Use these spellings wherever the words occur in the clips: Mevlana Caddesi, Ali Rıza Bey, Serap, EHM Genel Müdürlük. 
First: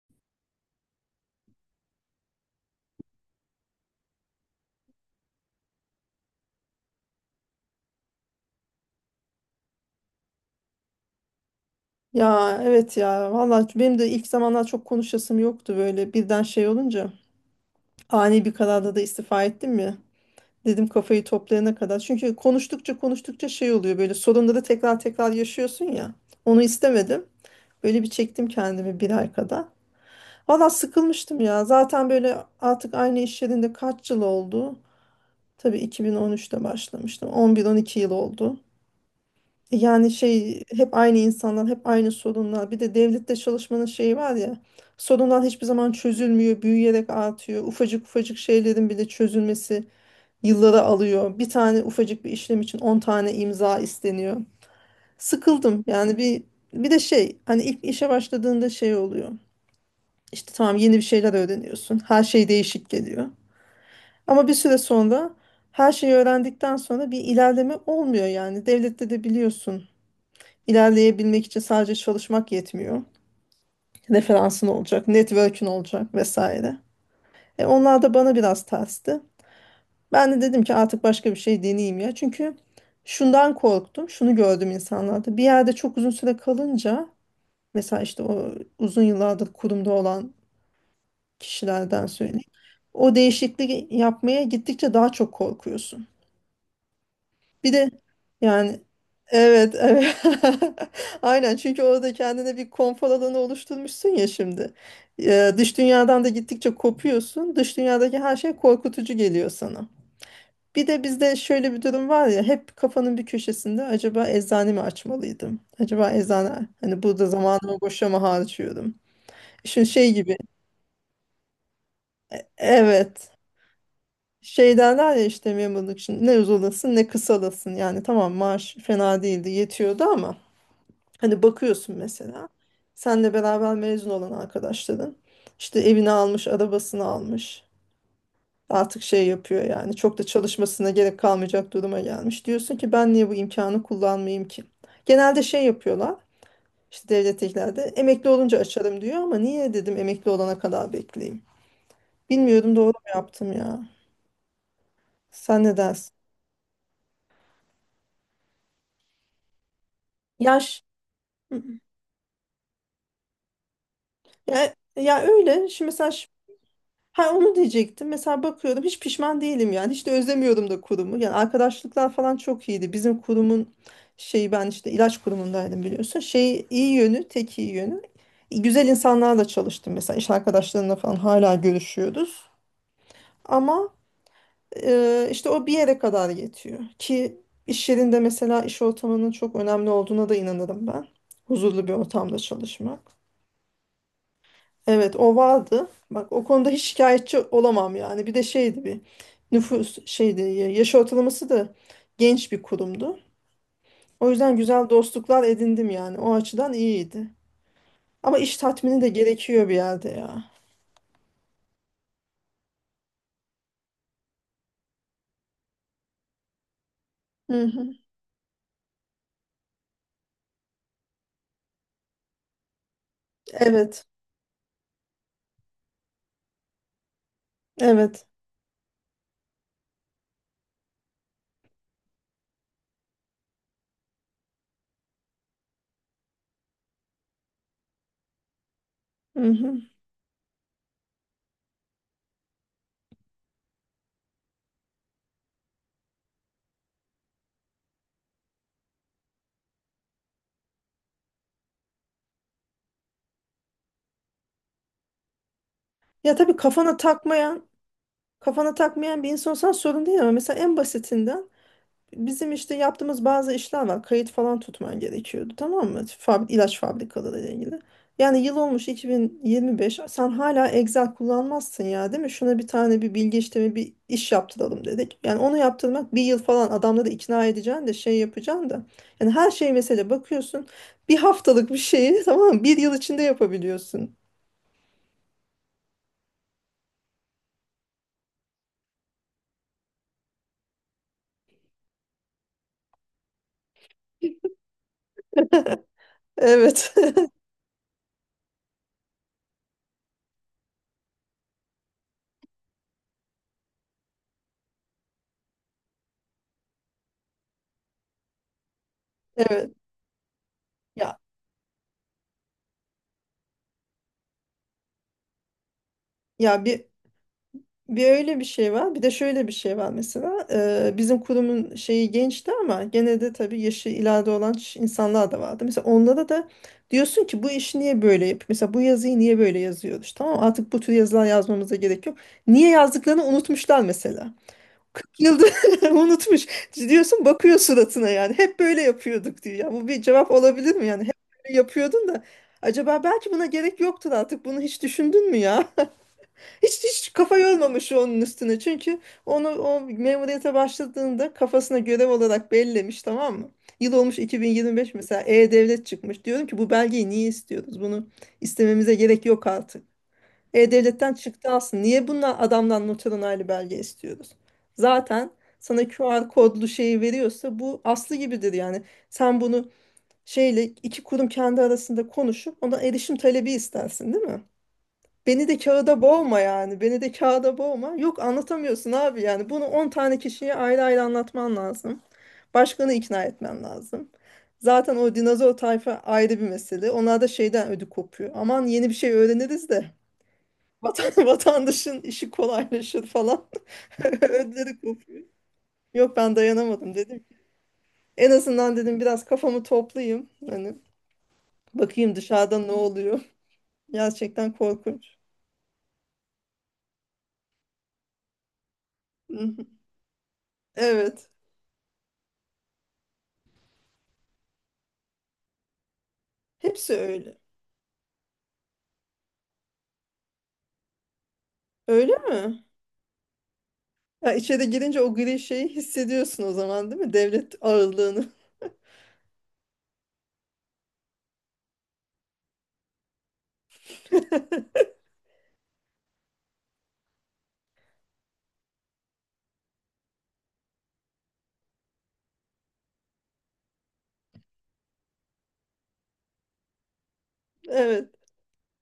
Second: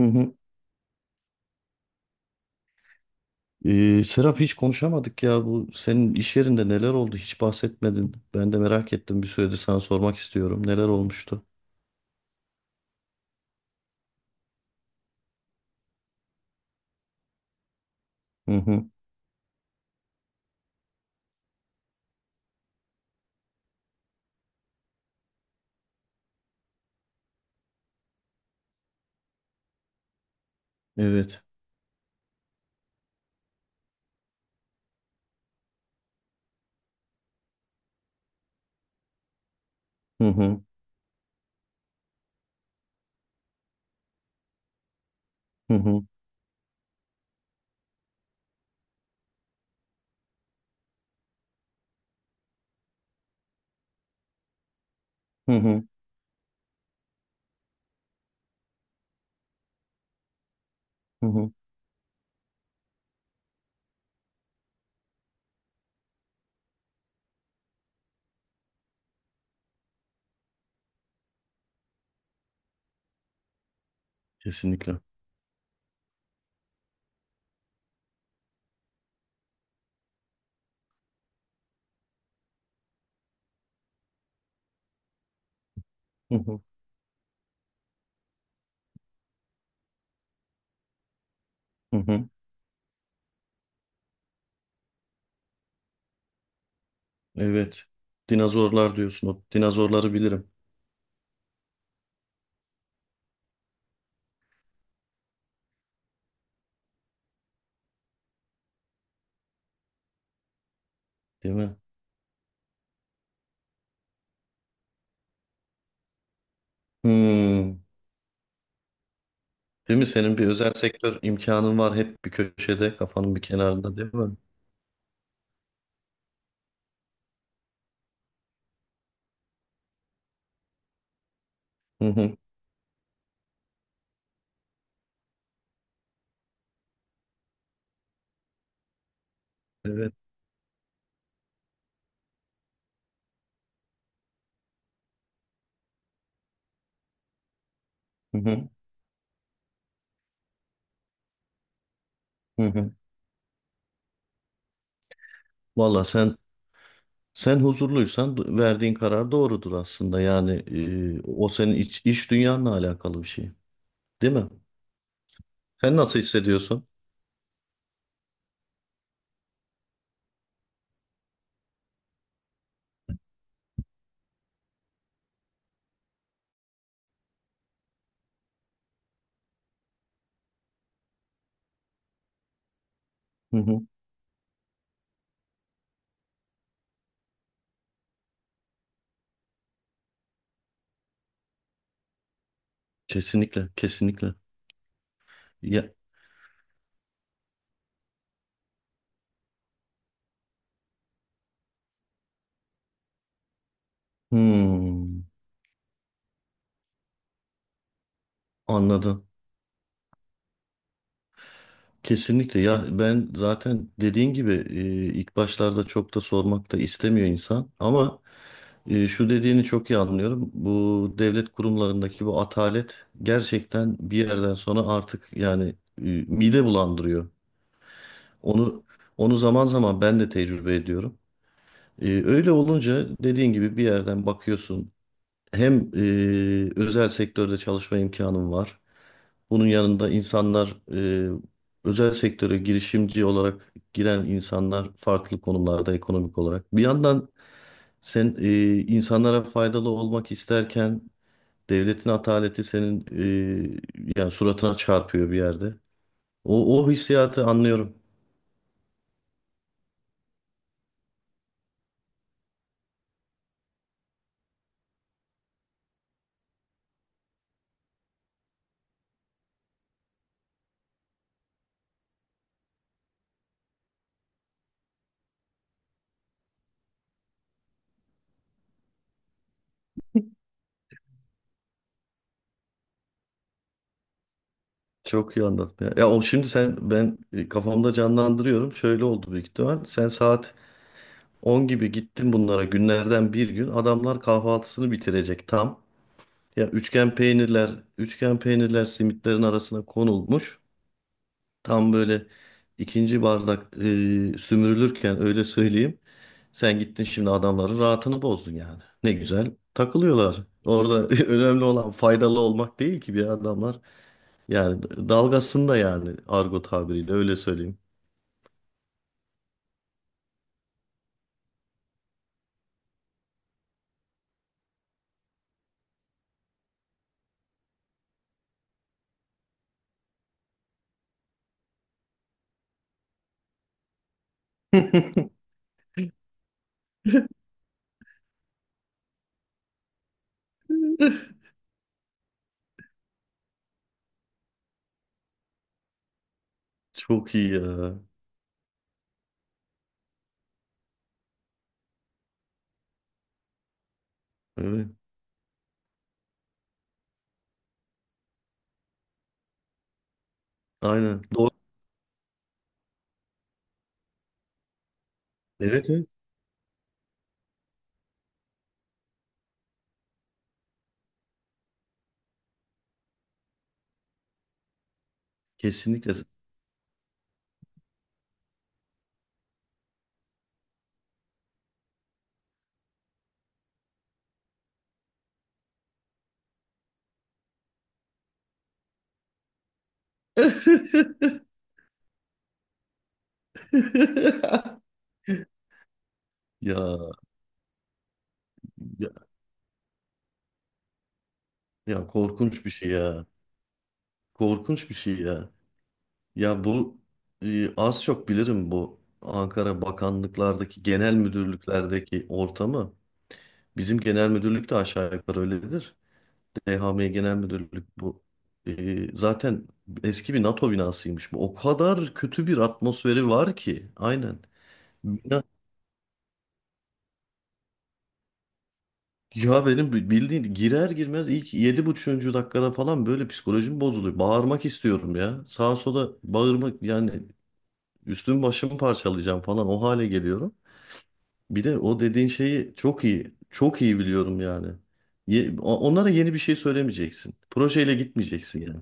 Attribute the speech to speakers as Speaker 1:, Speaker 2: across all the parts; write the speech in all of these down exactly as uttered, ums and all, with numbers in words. Speaker 1: Hı hı. Ee, Serap hiç konuşamadık ya bu senin iş yerinde neler oldu hiç bahsetmedin. Ben de merak ettim bir süredir sana sormak istiyorum. Neler olmuştu?
Speaker 2: Ya evet ya valla benim de ilk zamanlar çok konuşasım yoktu, böyle birden şey olunca ani
Speaker 1: Hı
Speaker 2: bir
Speaker 1: hı.
Speaker 2: kararda da istifa ettim ya, dedim kafayı toplayana kadar. Çünkü konuştukça konuştukça şey oluyor, böyle sorunları tekrar tekrar yaşıyorsun ya, onu istemedim. Böyle bir çektim kendimi bir ay kadar. Valla sıkılmıştım
Speaker 1: Evet.
Speaker 2: ya zaten, böyle artık aynı iş yerinde kaç yıl oldu, tabii iki bin on üçte başlamıştım, on bir on iki yıl oldu. Yani
Speaker 1: Hı hı.
Speaker 2: şey, hep aynı insanlar, hep aynı sorunlar. Bir de devlette çalışmanın şeyi var ya. Sorunlar hiçbir
Speaker 1: Hı
Speaker 2: zaman
Speaker 1: hı.
Speaker 2: çözülmüyor, büyüyerek artıyor. Ufacık ufacık şeylerin bile çözülmesi yılları alıyor. Bir tane ufacık bir işlem için on tane imza isteniyor.
Speaker 1: Hı hı.
Speaker 2: Sıkıldım. Yani bir bir de şey, hani ilk işe başladığında şey oluyor. İşte tamam, yeni bir
Speaker 1: Hı
Speaker 2: şeyler
Speaker 1: hı.
Speaker 2: öğreniyorsun. Her şey değişik geliyor. Ama bir süre sonra, her şeyi öğrendikten sonra bir ilerleme olmuyor yani. Devlette de biliyorsun, İlerleyebilmek için sadece çalışmak yetmiyor. Referansın
Speaker 1: Kesinlikle.
Speaker 2: olacak, network'ün olacak vesaire. E onlar da bana biraz tersti. Ben de dedim ki artık başka bir şey deneyeyim ya. Çünkü şundan korktum, şunu gördüm insanlarda. Bir yerde çok uzun
Speaker 1: Hı
Speaker 2: süre
Speaker 1: hı.
Speaker 2: kalınca, mesela işte o uzun yıllardır kurumda olan
Speaker 1: Hı
Speaker 2: kişilerden
Speaker 1: hı.
Speaker 2: söyleyeyim, o değişikliği yapmaya gittikçe daha çok korkuyorsun. Bir
Speaker 1: Evet.
Speaker 2: de yani,
Speaker 1: Dinozorlar diyorsun. O
Speaker 2: evet
Speaker 1: dinozorları
Speaker 2: evet,
Speaker 1: bilirim.
Speaker 2: aynen, çünkü orada kendine bir konfor alanı oluşturmuşsun ya şimdi. Ee, dış dünyadan da gittikçe kopuyorsun. Dış dünyadaki her şey korkutucu geliyor sana. Bir de bizde
Speaker 1: Değil
Speaker 2: şöyle
Speaker 1: mi?
Speaker 2: bir durum var ya, hep kafanın bir köşesinde acaba eczane mi açmalıydım? Acaba eczane, hani burada
Speaker 1: Hmm.
Speaker 2: zamanımı boşa mı harcıyorum? Şimdi
Speaker 1: Değil mi?
Speaker 2: şey gibi,
Speaker 1: Senin bir özel sektör imkanın var hep bir köşede,
Speaker 2: evet,
Speaker 1: kafanın bir kenarında değil mi?
Speaker 2: şey derler ya işte, memurluk için ne uzalasın ne kısalasın. Yani tamam, maaş fena değildi, yetiyordu ama hani bakıyorsun
Speaker 1: Hı hı.
Speaker 2: mesela, senle beraber mezun olan arkadaşların işte evini almış, arabasını almış. Artık şey yapıyor yani,
Speaker 1: Evet.
Speaker 2: çok da çalışmasına gerek kalmayacak duruma gelmiş. Diyorsun ki ben niye bu imkanı kullanmayayım ki? Genelde şey yapıyorlar, işte devletteklerde emekli
Speaker 1: Hı
Speaker 2: olunca
Speaker 1: hı.
Speaker 2: açarım diyor, ama niye dedim emekli olana kadar bekleyeyim.
Speaker 1: Hı
Speaker 2: Bilmiyorum doğru
Speaker 1: hı.
Speaker 2: mu yaptım ya. Sen ne
Speaker 1: Valla
Speaker 2: dersin?
Speaker 1: sen Sen huzurluysan verdiğin karar doğrudur aslında. Yani
Speaker 2: Yaş.
Speaker 1: e, o
Speaker 2: Hı
Speaker 1: senin
Speaker 2: hı.
Speaker 1: iç, iç dünyanla alakalı bir şey. Değil mi?
Speaker 2: Ya, ya öyle. Şimdi
Speaker 1: Sen
Speaker 2: mesela,
Speaker 1: nasıl hissediyorsun?
Speaker 2: ha onu diyecektim. Mesela bakıyorum hiç pişman değilim yani. Hiç de özlemiyordum da kurumu. Yani arkadaşlıklar falan çok iyiydi. Bizim kurumun şeyi, ben işte ilaç kurumundaydım biliyorsun. Şey iyi yönü, tek iyi yönü, güzel insanlarla çalıştım mesela. İş arkadaşlarımla falan hala görüşüyoruz.
Speaker 1: Hı hı.
Speaker 2: Ama e, işte o bir yere kadar yetiyor. Ki iş yerinde, mesela iş ortamının çok önemli olduğuna da inanırım ben. Huzurlu bir ortamda çalışmak.
Speaker 1: Kesinlikle, kesinlikle.
Speaker 2: Evet, o vardı.
Speaker 1: Ya,
Speaker 2: Bak, o konuda hiç şikayetçi olamam yani. Bir de şeydi, bir nüfus şeydi, ya- yaş ortalaması da genç bir kurumdu. O yüzden güzel
Speaker 1: Hmm,
Speaker 2: dostluklar edindim yani. O açıdan iyiydi. Ama iş tatmini de
Speaker 1: anladım.
Speaker 2: gerekiyor bir yerde ya.
Speaker 1: Kesinlikle. Ya ben zaten dediğin gibi e, ilk başlarda çok da sormak da istemiyor
Speaker 2: Hı
Speaker 1: insan.
Speaker 2: hı.
Speaker 1: Ama e, şu dediğini çok iyi anlıyorum. Bu devlet kurumlarındaki bu atalet gerçekten
Speaker 2: Evet.
Speaker 1: bir yerden sonra artık yani e, mide bulandırıyor.
Speaker 2: Evet.
Speaker 1: Onu onu zaman zaman ben de tecrübe ediyorum. Ee, öyle olunca dediğin gibi bir yerden bakıyorsun. Hem e, özel sektörde çalışma imkanım var.
Speaker 2: Hı
Speaker 1: Bunun
Speaker 2: hı.
Speaker 1: yanında insanlar e, özel sektöre girişimci olarak giren insanlar farklı konumlarda ekonomik olarak. Bir yandan sen e, insanlara faydalı olmak isterken devletin ataleti senin e, yani suratına çarpıyor bir yerde.
Speaker 2: Ya tabii
Speaker 1: O, o
Speaker 2: kafana
Speaker 1: hissiyatı
Speaker 2: takmayan,
Speaker 1: anlıyorum.
Speaker 2: kafana takmayan bir insansan sorun değil, ama mesela en basitinden, bizim işte yaptığımız bazı işler var. Kayıt falan tutman gerekiyordu, tamam mı? Fabri ilaç fabrikaları ile ilgili. Yani yıl olmuş iki bin yirmi beş, sen hala Excel kullanmazsın ya, değil mi? Şuna bir tane bir bilgi işlemi bir iş yaptıralım dedik. Yani onu yaptırmak bir yıl falan, adamları ikna edeceksin de şey yapacaksın da. Yani her şey mesela, bakıyorsun bir haftalık bir şeyi tamam mı? Bir yıl içinde yapabiliyorsun.
Speaker 1: Çok iyi anlattın ya. Ya o şimdi sen ben e, kafamda canlandırıyorum. Şöyle oldu büyük ihtimal. Sen saat on gibi gittin bunlara günlerden bir gün. Adamlar kahvaltısını bitirecek tam. Ya
Speaker 2: Evet.
Speaker 1: üçgen peynirler, üçgen peynirler simitlerin arasına konulmuş. Tam böyle ikinci bardak e, sümürülürken öyle söyleyeyim. Sen gittin şimdi adamların rahatını bozdun yani. Ne güzel
Speaker 2: Evet.
Speaker 1: takılıyorlar. Orada
Speaker 2: Ya,
Speaker 1: önemli olan faydalı olmak değil ki bir adamlar. Yani dalgasında yani argo
Speaker 2: ya bir
Speaker 1: tabiriyle öyle söyleyeyim.
Speaker 2: Bir öyle bir şey var. Bir de şöyle bir şey var mesela. Eee, bizim kurumun şeyi gençti ama gene de tabii yaşı ileride olan ş- insanlar da vardı. Mesela onlara da diyorsun ki bu işi niye böyle yap? Mesela bu yazıyı niye böyle yazıyoruz? Tamam mı? Artık bu tür yazılar yazmamıza gerek yok. Niye yazdıklarını unutmuşlar mesela. kırk yıldır unutmuş. Diyorsun, bakıyor suratına yani. Hep böyle yapıyorduk diyor. Ya bu bir cevap olabilir mi yani? Hep böyle yapıyordun da, acaba belki buna gerek yoktur artık. Bunu hiç düşündün mü ya? Hiç hiç
Speaker 1: Çok
Speaker 2: kafa
Speaker 1: iyi
Speaker 2: yormamış
Speaker 1: ya.
Speaker 2: onun üstüne. Çünkü onu, o memuriyete başladığında kafasına görev olarak bellemiş, tamam mı? Yıl olmuş
Speaker 1: Evet.
Speaker 2: iki bin yirmi beş, mesela E-Devlet çıkmış. Diyorum ki bu belgeyi niye istiyoruz? Bunu istememize gerek yok artık. E-Devlet'ten
Speaker 1: Aynen.
Speaker 2: çıktı
Speaker 1: Doğru.
Speaker 2: aslında. Niye bundan, adamdan noter onaylı belge istiyoruz? Zaten sana
Speaker 1: Evet, evet.
Speaker 2: Q R kodlu şeyi veriyorsa bu aslı gibidir yani. Sen bunu şeyle, iki kurum kendi arasında konuşup ona erişim talebi istersin, değil mi? Beni de kağıda
Speaker 1: Kesinlikle.
Speaker 2: boğma yani. Beni de kağıda boğma. Yok, anlatamıyorsun abi yani. Bunu on tane kişiye ayrı ayrı anlatman lazım. Başkanı ikna etmen lazım. Zaten o dinozor tayfa ayrı bir mesele. Onlar da şeyden ödü kopuyor. Aman, yeni bir şey öğreniriz de vatan- vatandaşın işi kolaylaşır falan. Ödleri kopuyor. Yok, ben dayanamadım
Speaker 1: Ya,
Speaker 2: dedim ki, en azından dedim
Speaker 1: ya
Speaker 2: biraz kafamı toplayayım. Hani
Speaker 1: ya
Speaker 2: bakayım dışarıda
Speaker 1: korkunç bir
Speaker 2: ne
Speaker 1: şey
Speaker 2: oluyor.
Speaker 1: ya.
Speaker 2: Gerçekten
Speaker 1: Korkunç bir
Speaker 2: korkunç.
Speaker 1: şey ya. Ya bu e, az çok bilirim bu Ankara bakanlıklardaki genel
Speaker 2: Evet.
Speaker 1: müdürlüklerdeki ortamı. Bizim genel müdürlük de aşağı yukarı öyledir.
Speaker 2: Hepsi
Speaker 1: E H M Genel
Speaker 2: öyle.
Speaker 1: Müdürlük bu. Ee, zaten eski bir NATO binasıymış bu. O
Speaker 2: Öyle
Speaker 1: kadar kötü bir
Speaker 2: mi?
Speaker 1: atmosferi var ki.
Speaker 2: Ya
Speaker 1: Aynen.
Speaker 2: içeri girince o gri
Speaker 1: Bina,
Speaker 2: şeyi hissediyorsun o zaman, değil mi? Devlet ağırlığını.
Speaker 1: ya benim bildiğin girer girmez ilk yedi buçuğuncu dakikada falan böyle psikolojim bozuluyor. Bağırmak istiyorum ya. Sağa sola bağırmak yani üstümü başımı parçalayacağım falan o hale geliyorum. Bir de o dediğin şeyi çok iyi, çok iyi biliyorum yani. Ye- o- onlara yeni bir şey söylemeyeceksin. Projeyle
Speaker 2: Evet,
Speaker 1: gitmeyeceksin yani.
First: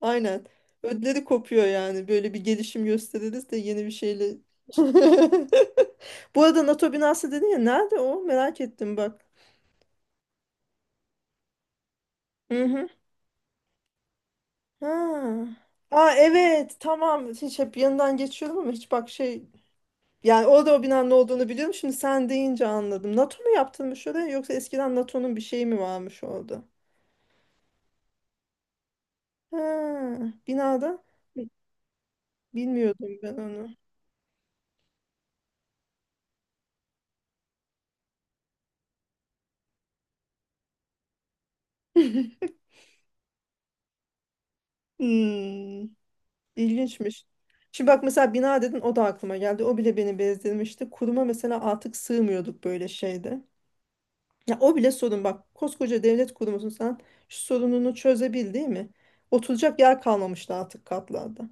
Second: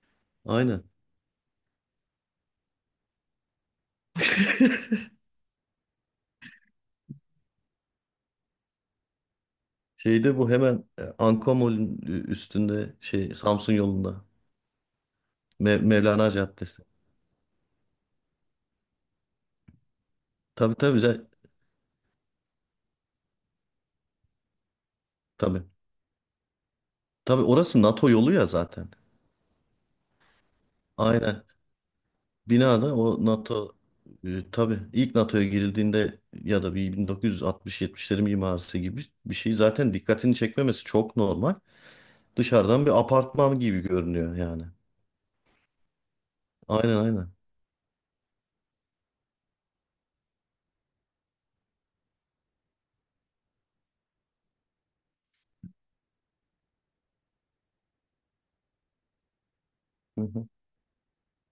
Speaker 2: aynen.
Speaker 1: Aynen.
Speaker 2: Ödleri kopuyor yani. Böyle bir gelişim gösteririz de yeni bir şeyle. Bu arada NATO binası dedin ya, nerede o? Merak ettim bak.
Speaker 1: Şeyde bu hemen e, Anka
Speaker 2: Hı hı.
Speaker 1: üstünde şey Samsun yolunda.
Speaker 2: Ha.
Speaker 1: Me-
Speaker 2: Aa
Speaker 1: Mevlana
Speaker 2: evet,
Speaker 1: Caddesi.
Speaker 2: tamam. Hiç, hep yanından geçiyorum ama hiç bak şey, yani orada
Speaker 1: Tabii
Speaker 2: o
Speaker 1: tabii
Speaker 2: binanın ne
Speaker 1: za-
Speaker 2: olduğunu biliyorum. Şimdi sen deyince anladım. NATO mu yaptırmış oraya, yoksa eskiden NATO'nun bir
Speaker 1: tabii.
Speaker 2: şeyi mi varmış orada?
Speaker 1: Tabii orası NATO yolu ya zaten.
Speaker 2: Ha, binada.
Speaker 1: Aynen. Binada
Speaker 2: Bilmiyordum
Speaker 1: o
Speaker 2: ben
Speaker 1: NATO
Speaker 2: onu.
Speaker 1: e, tabii ilk NATO'ya girildiğinde ya da bir bin dokuz yüz altmış yetmişlerin mimarisi gibi bir şey zaten dikkatini çekmemesi çok normal. Dışarıdan bir apartman gibi görünüyor yani.
Speaker 2: Hmm,
Speaker 1: Aynen
Speaker 2: ilginçmiş.
Speaker 1: aynen.
Speaker 2: Şimdi bak mesela, bina dedin, o da aklıma geldi. O bile beni bezdirmişti. Kuruma mesela artık sığmıyorduk böyle şeyde. Ya o bile sorun bak. Koskoca devlet kurumusun sen, şu sorununu çözebil değil mi? Oturacak yer
Speaker 1: Hı hı.
Speaker 2: kalmamıştı artık katlarda.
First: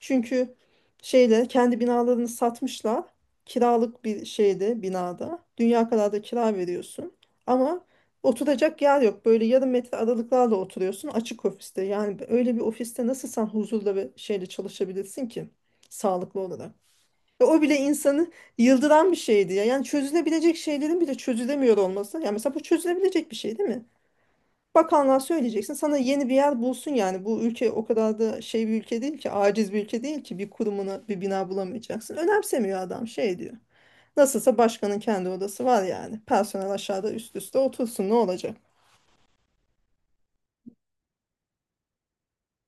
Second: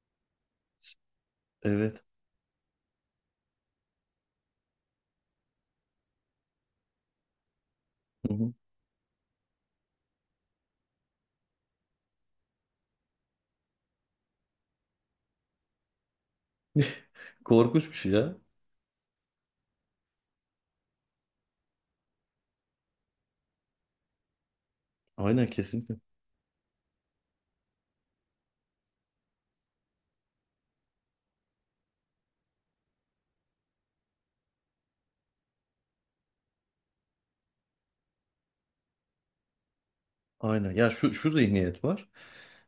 Speaker 2: Çünkü şeyle, kendi
Speaker 1: Evet.
Speaker 2: binalarını satmışlar. Kiralık bir şeyde, binada. Dünya kadar da kira veriyorsun. Ama
Speaker 1: Hı hı.
Speaker 2: oturacak yer yok. Böyle yarım metre aralıklarla oturuyorsun açık ofiste. Yani öyle bir ofiste nasıl sen huzurla ve şeyle çalışabilirsin ki? Sağlıklı olarak. Ve o bile
Speaker 1: Korkunç bir şey
Speaker 2: insanı
Speaker 1: ya.
Speaker 2: yıldıran bir şeydi ya. Yani çözülebilecek şeylerin bile çözülemiyor olması. Yani mesela bu çözülebilecek bir şey değil mi? Bakanlığa
Speaker 1: Aynen
Speaker 2: söyleyeceksin, sana
Speaker 1: kesinlikle.
Speaker 2: yeni bir yer bulsun yani. Bu ülke o kadar da şey bir ülke değil ki, aciz bir ülke değil ki bir kurumuna bir bina bulamayacaksın. Önemsemiyor adam, şey diyor, nasılsa başkanın kendi odası var yani. Personel aşağıda üst üste otursun ne olacak?
Speaker 1: Aynen. Ya şu şu zihniyet var.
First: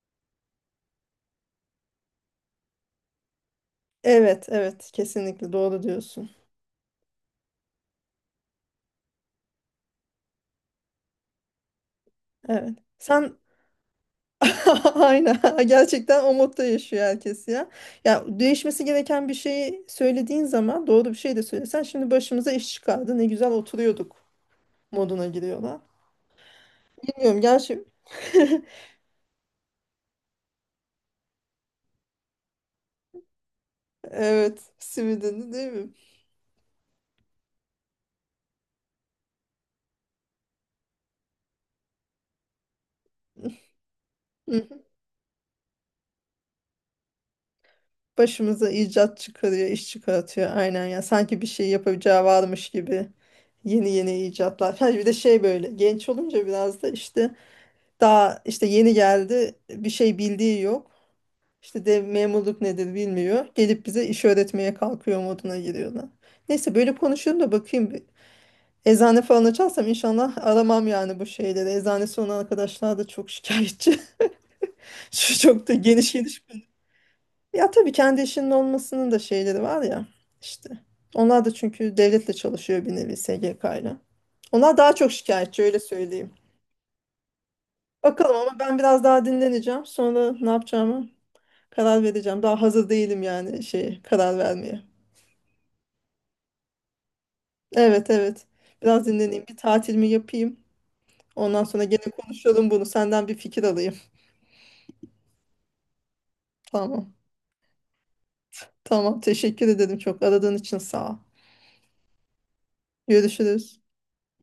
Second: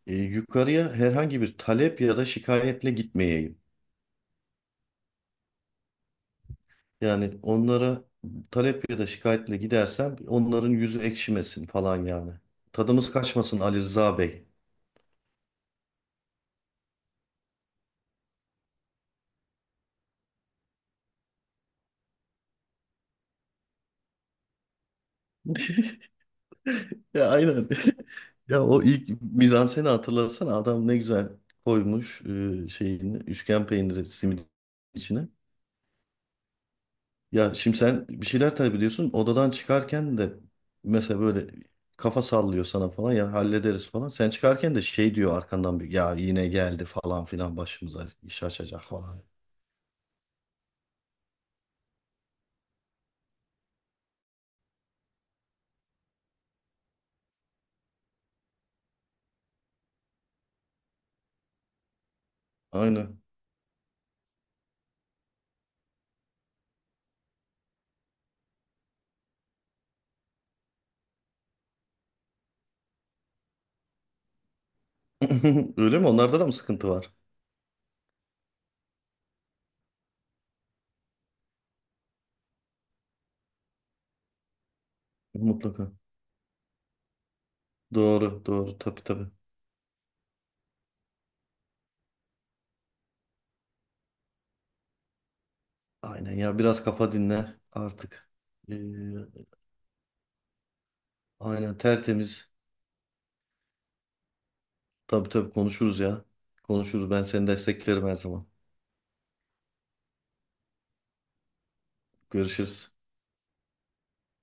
Speaker 1: e, yukarıya herhangi bir talep ya da şikayetle gitmeyeyim.
Speaker 2: Evet, evet. Kesinlikle doğru diyorsun.
Speaker 1: Yani onlara talep ya da şikayetle gidersem onların yüzü ekşimesin falan yani.
Speaker 2: Evet.
Speaker 1: Tadımız
Speaker 2: Sen.
Speaker 1: kaçmasın Ali Rıza Bey.
Speaker 2: Aynen. Gerçekten o modda yaşıyor herkes ya. Ya değişmesi gereken bir şeyi söylediğin zaman, doğru bir şey de söylesen, şimdi başımıza iş çıkardı, ne güzel oturuyorduk moduna giriyorlar.
Speaker 1: Ya
Speaker 2: Bilmiyorum
Speaker 1: aynen.
Speaker 2: gerçi,
Speaker 1: Ya o ilk mizanseni hatırlasana adam ne güzel koymuş e, şeyini üçgen peyniri simidin
Speaker 2: evet,
Speaker 1: içine.
Speaker 2: Sivri'nin değil mi?
Speaker 1: Ya şimdi sen bir şeyler tabii biliyorsun. Odadan çıkarken de mesela böyle kafa sallıyor sana falan ya hallederiz falan. Sen
Speaker 2: Hı
Speaker 1: çıkarken
Speaker 2: hı.
Speaker 1: de şey diyor arkandan bir ya yine geldi falan filan başımıza iş
Speaker 2: Başımıza
Speaker 1: açacak
Speaker 2: icat
Speaker 1: falan.
Speaker 2: çıkarıyor, iş çıkartıyor. Aynen ya. Sanki bir şey yapacağı varmış gibi. Yeni yeni icatlar. Ha, bir de şey, böyle genç olunca biraz da işte, daha işte yeni geldi, bir şey bildiği yok. İşte de memurluk nedir
Speaker 1: Aynen.
Speaker 2: bilmiyor. Gelip bize iş öğretmeye kalkıyor moduna giriyorlar. Neyse, böyle konuşuyorum da bakayım bir. Eczane falan açarsam inşallah aramam yani bu şeyleri. Eczanesi olan arkadaşlar da çok şikayetçi. Şu çok da
Speaker 1: Öyle mi?
Speaker 2: geniş geniş
Speaker 1: Onlarda da mı
Speaker 2: konu.
Speaker 1: sıkıntı var?
Speaker 2: Ya tabii kendi işinin olmasının da şeyleri var ya işte. Onlar da çünkü devletle çalışıyor bir nevi, S G K ile. Onlar daha çok şikayetçi öyle
Speaker 1: Mutlaka.
Speaker 2: söyleyeyim. Bakalım,
Speaker 1: Doğru,
Speaker 2: ama ben
Speaker 1: doğru. Tabii
Speaker 2: biraz daha
Speaker 1: tabii.
Speaker 2: dinleneceğim. Sonra ne yapacağımı karar vereceğim. Daha hazır değilim yani şey, karar vermeye.
Speaker 1: Aynen ya biraz kafa dinle
Speaker 2: Evet
Speaker 1: artık.
Speaker 2: evet.
Speaker 1: Ee,
Speaker 2: Biraz dinleneyim. Bir tatilimi yapayım. Ondan
Speaker 1: aynen
Speaker 2: sonra gene
Speaker 1: tertemiz.
Speaker 2: konuşalım bunu. Senden bir fikir alayım.
Speaker 1: Tabii tabii konuşuruz ya. Konuşuruz.
Speaker 2: Tamam.
Speaker 1: Ben seni desteklerim her zaman.
Speaker 2: Tamam. Teşekkür ederim çok. Aradığın için sağ ol.
Speaker 1: Görüşürüz.
Speaker 2: Görüşürüz.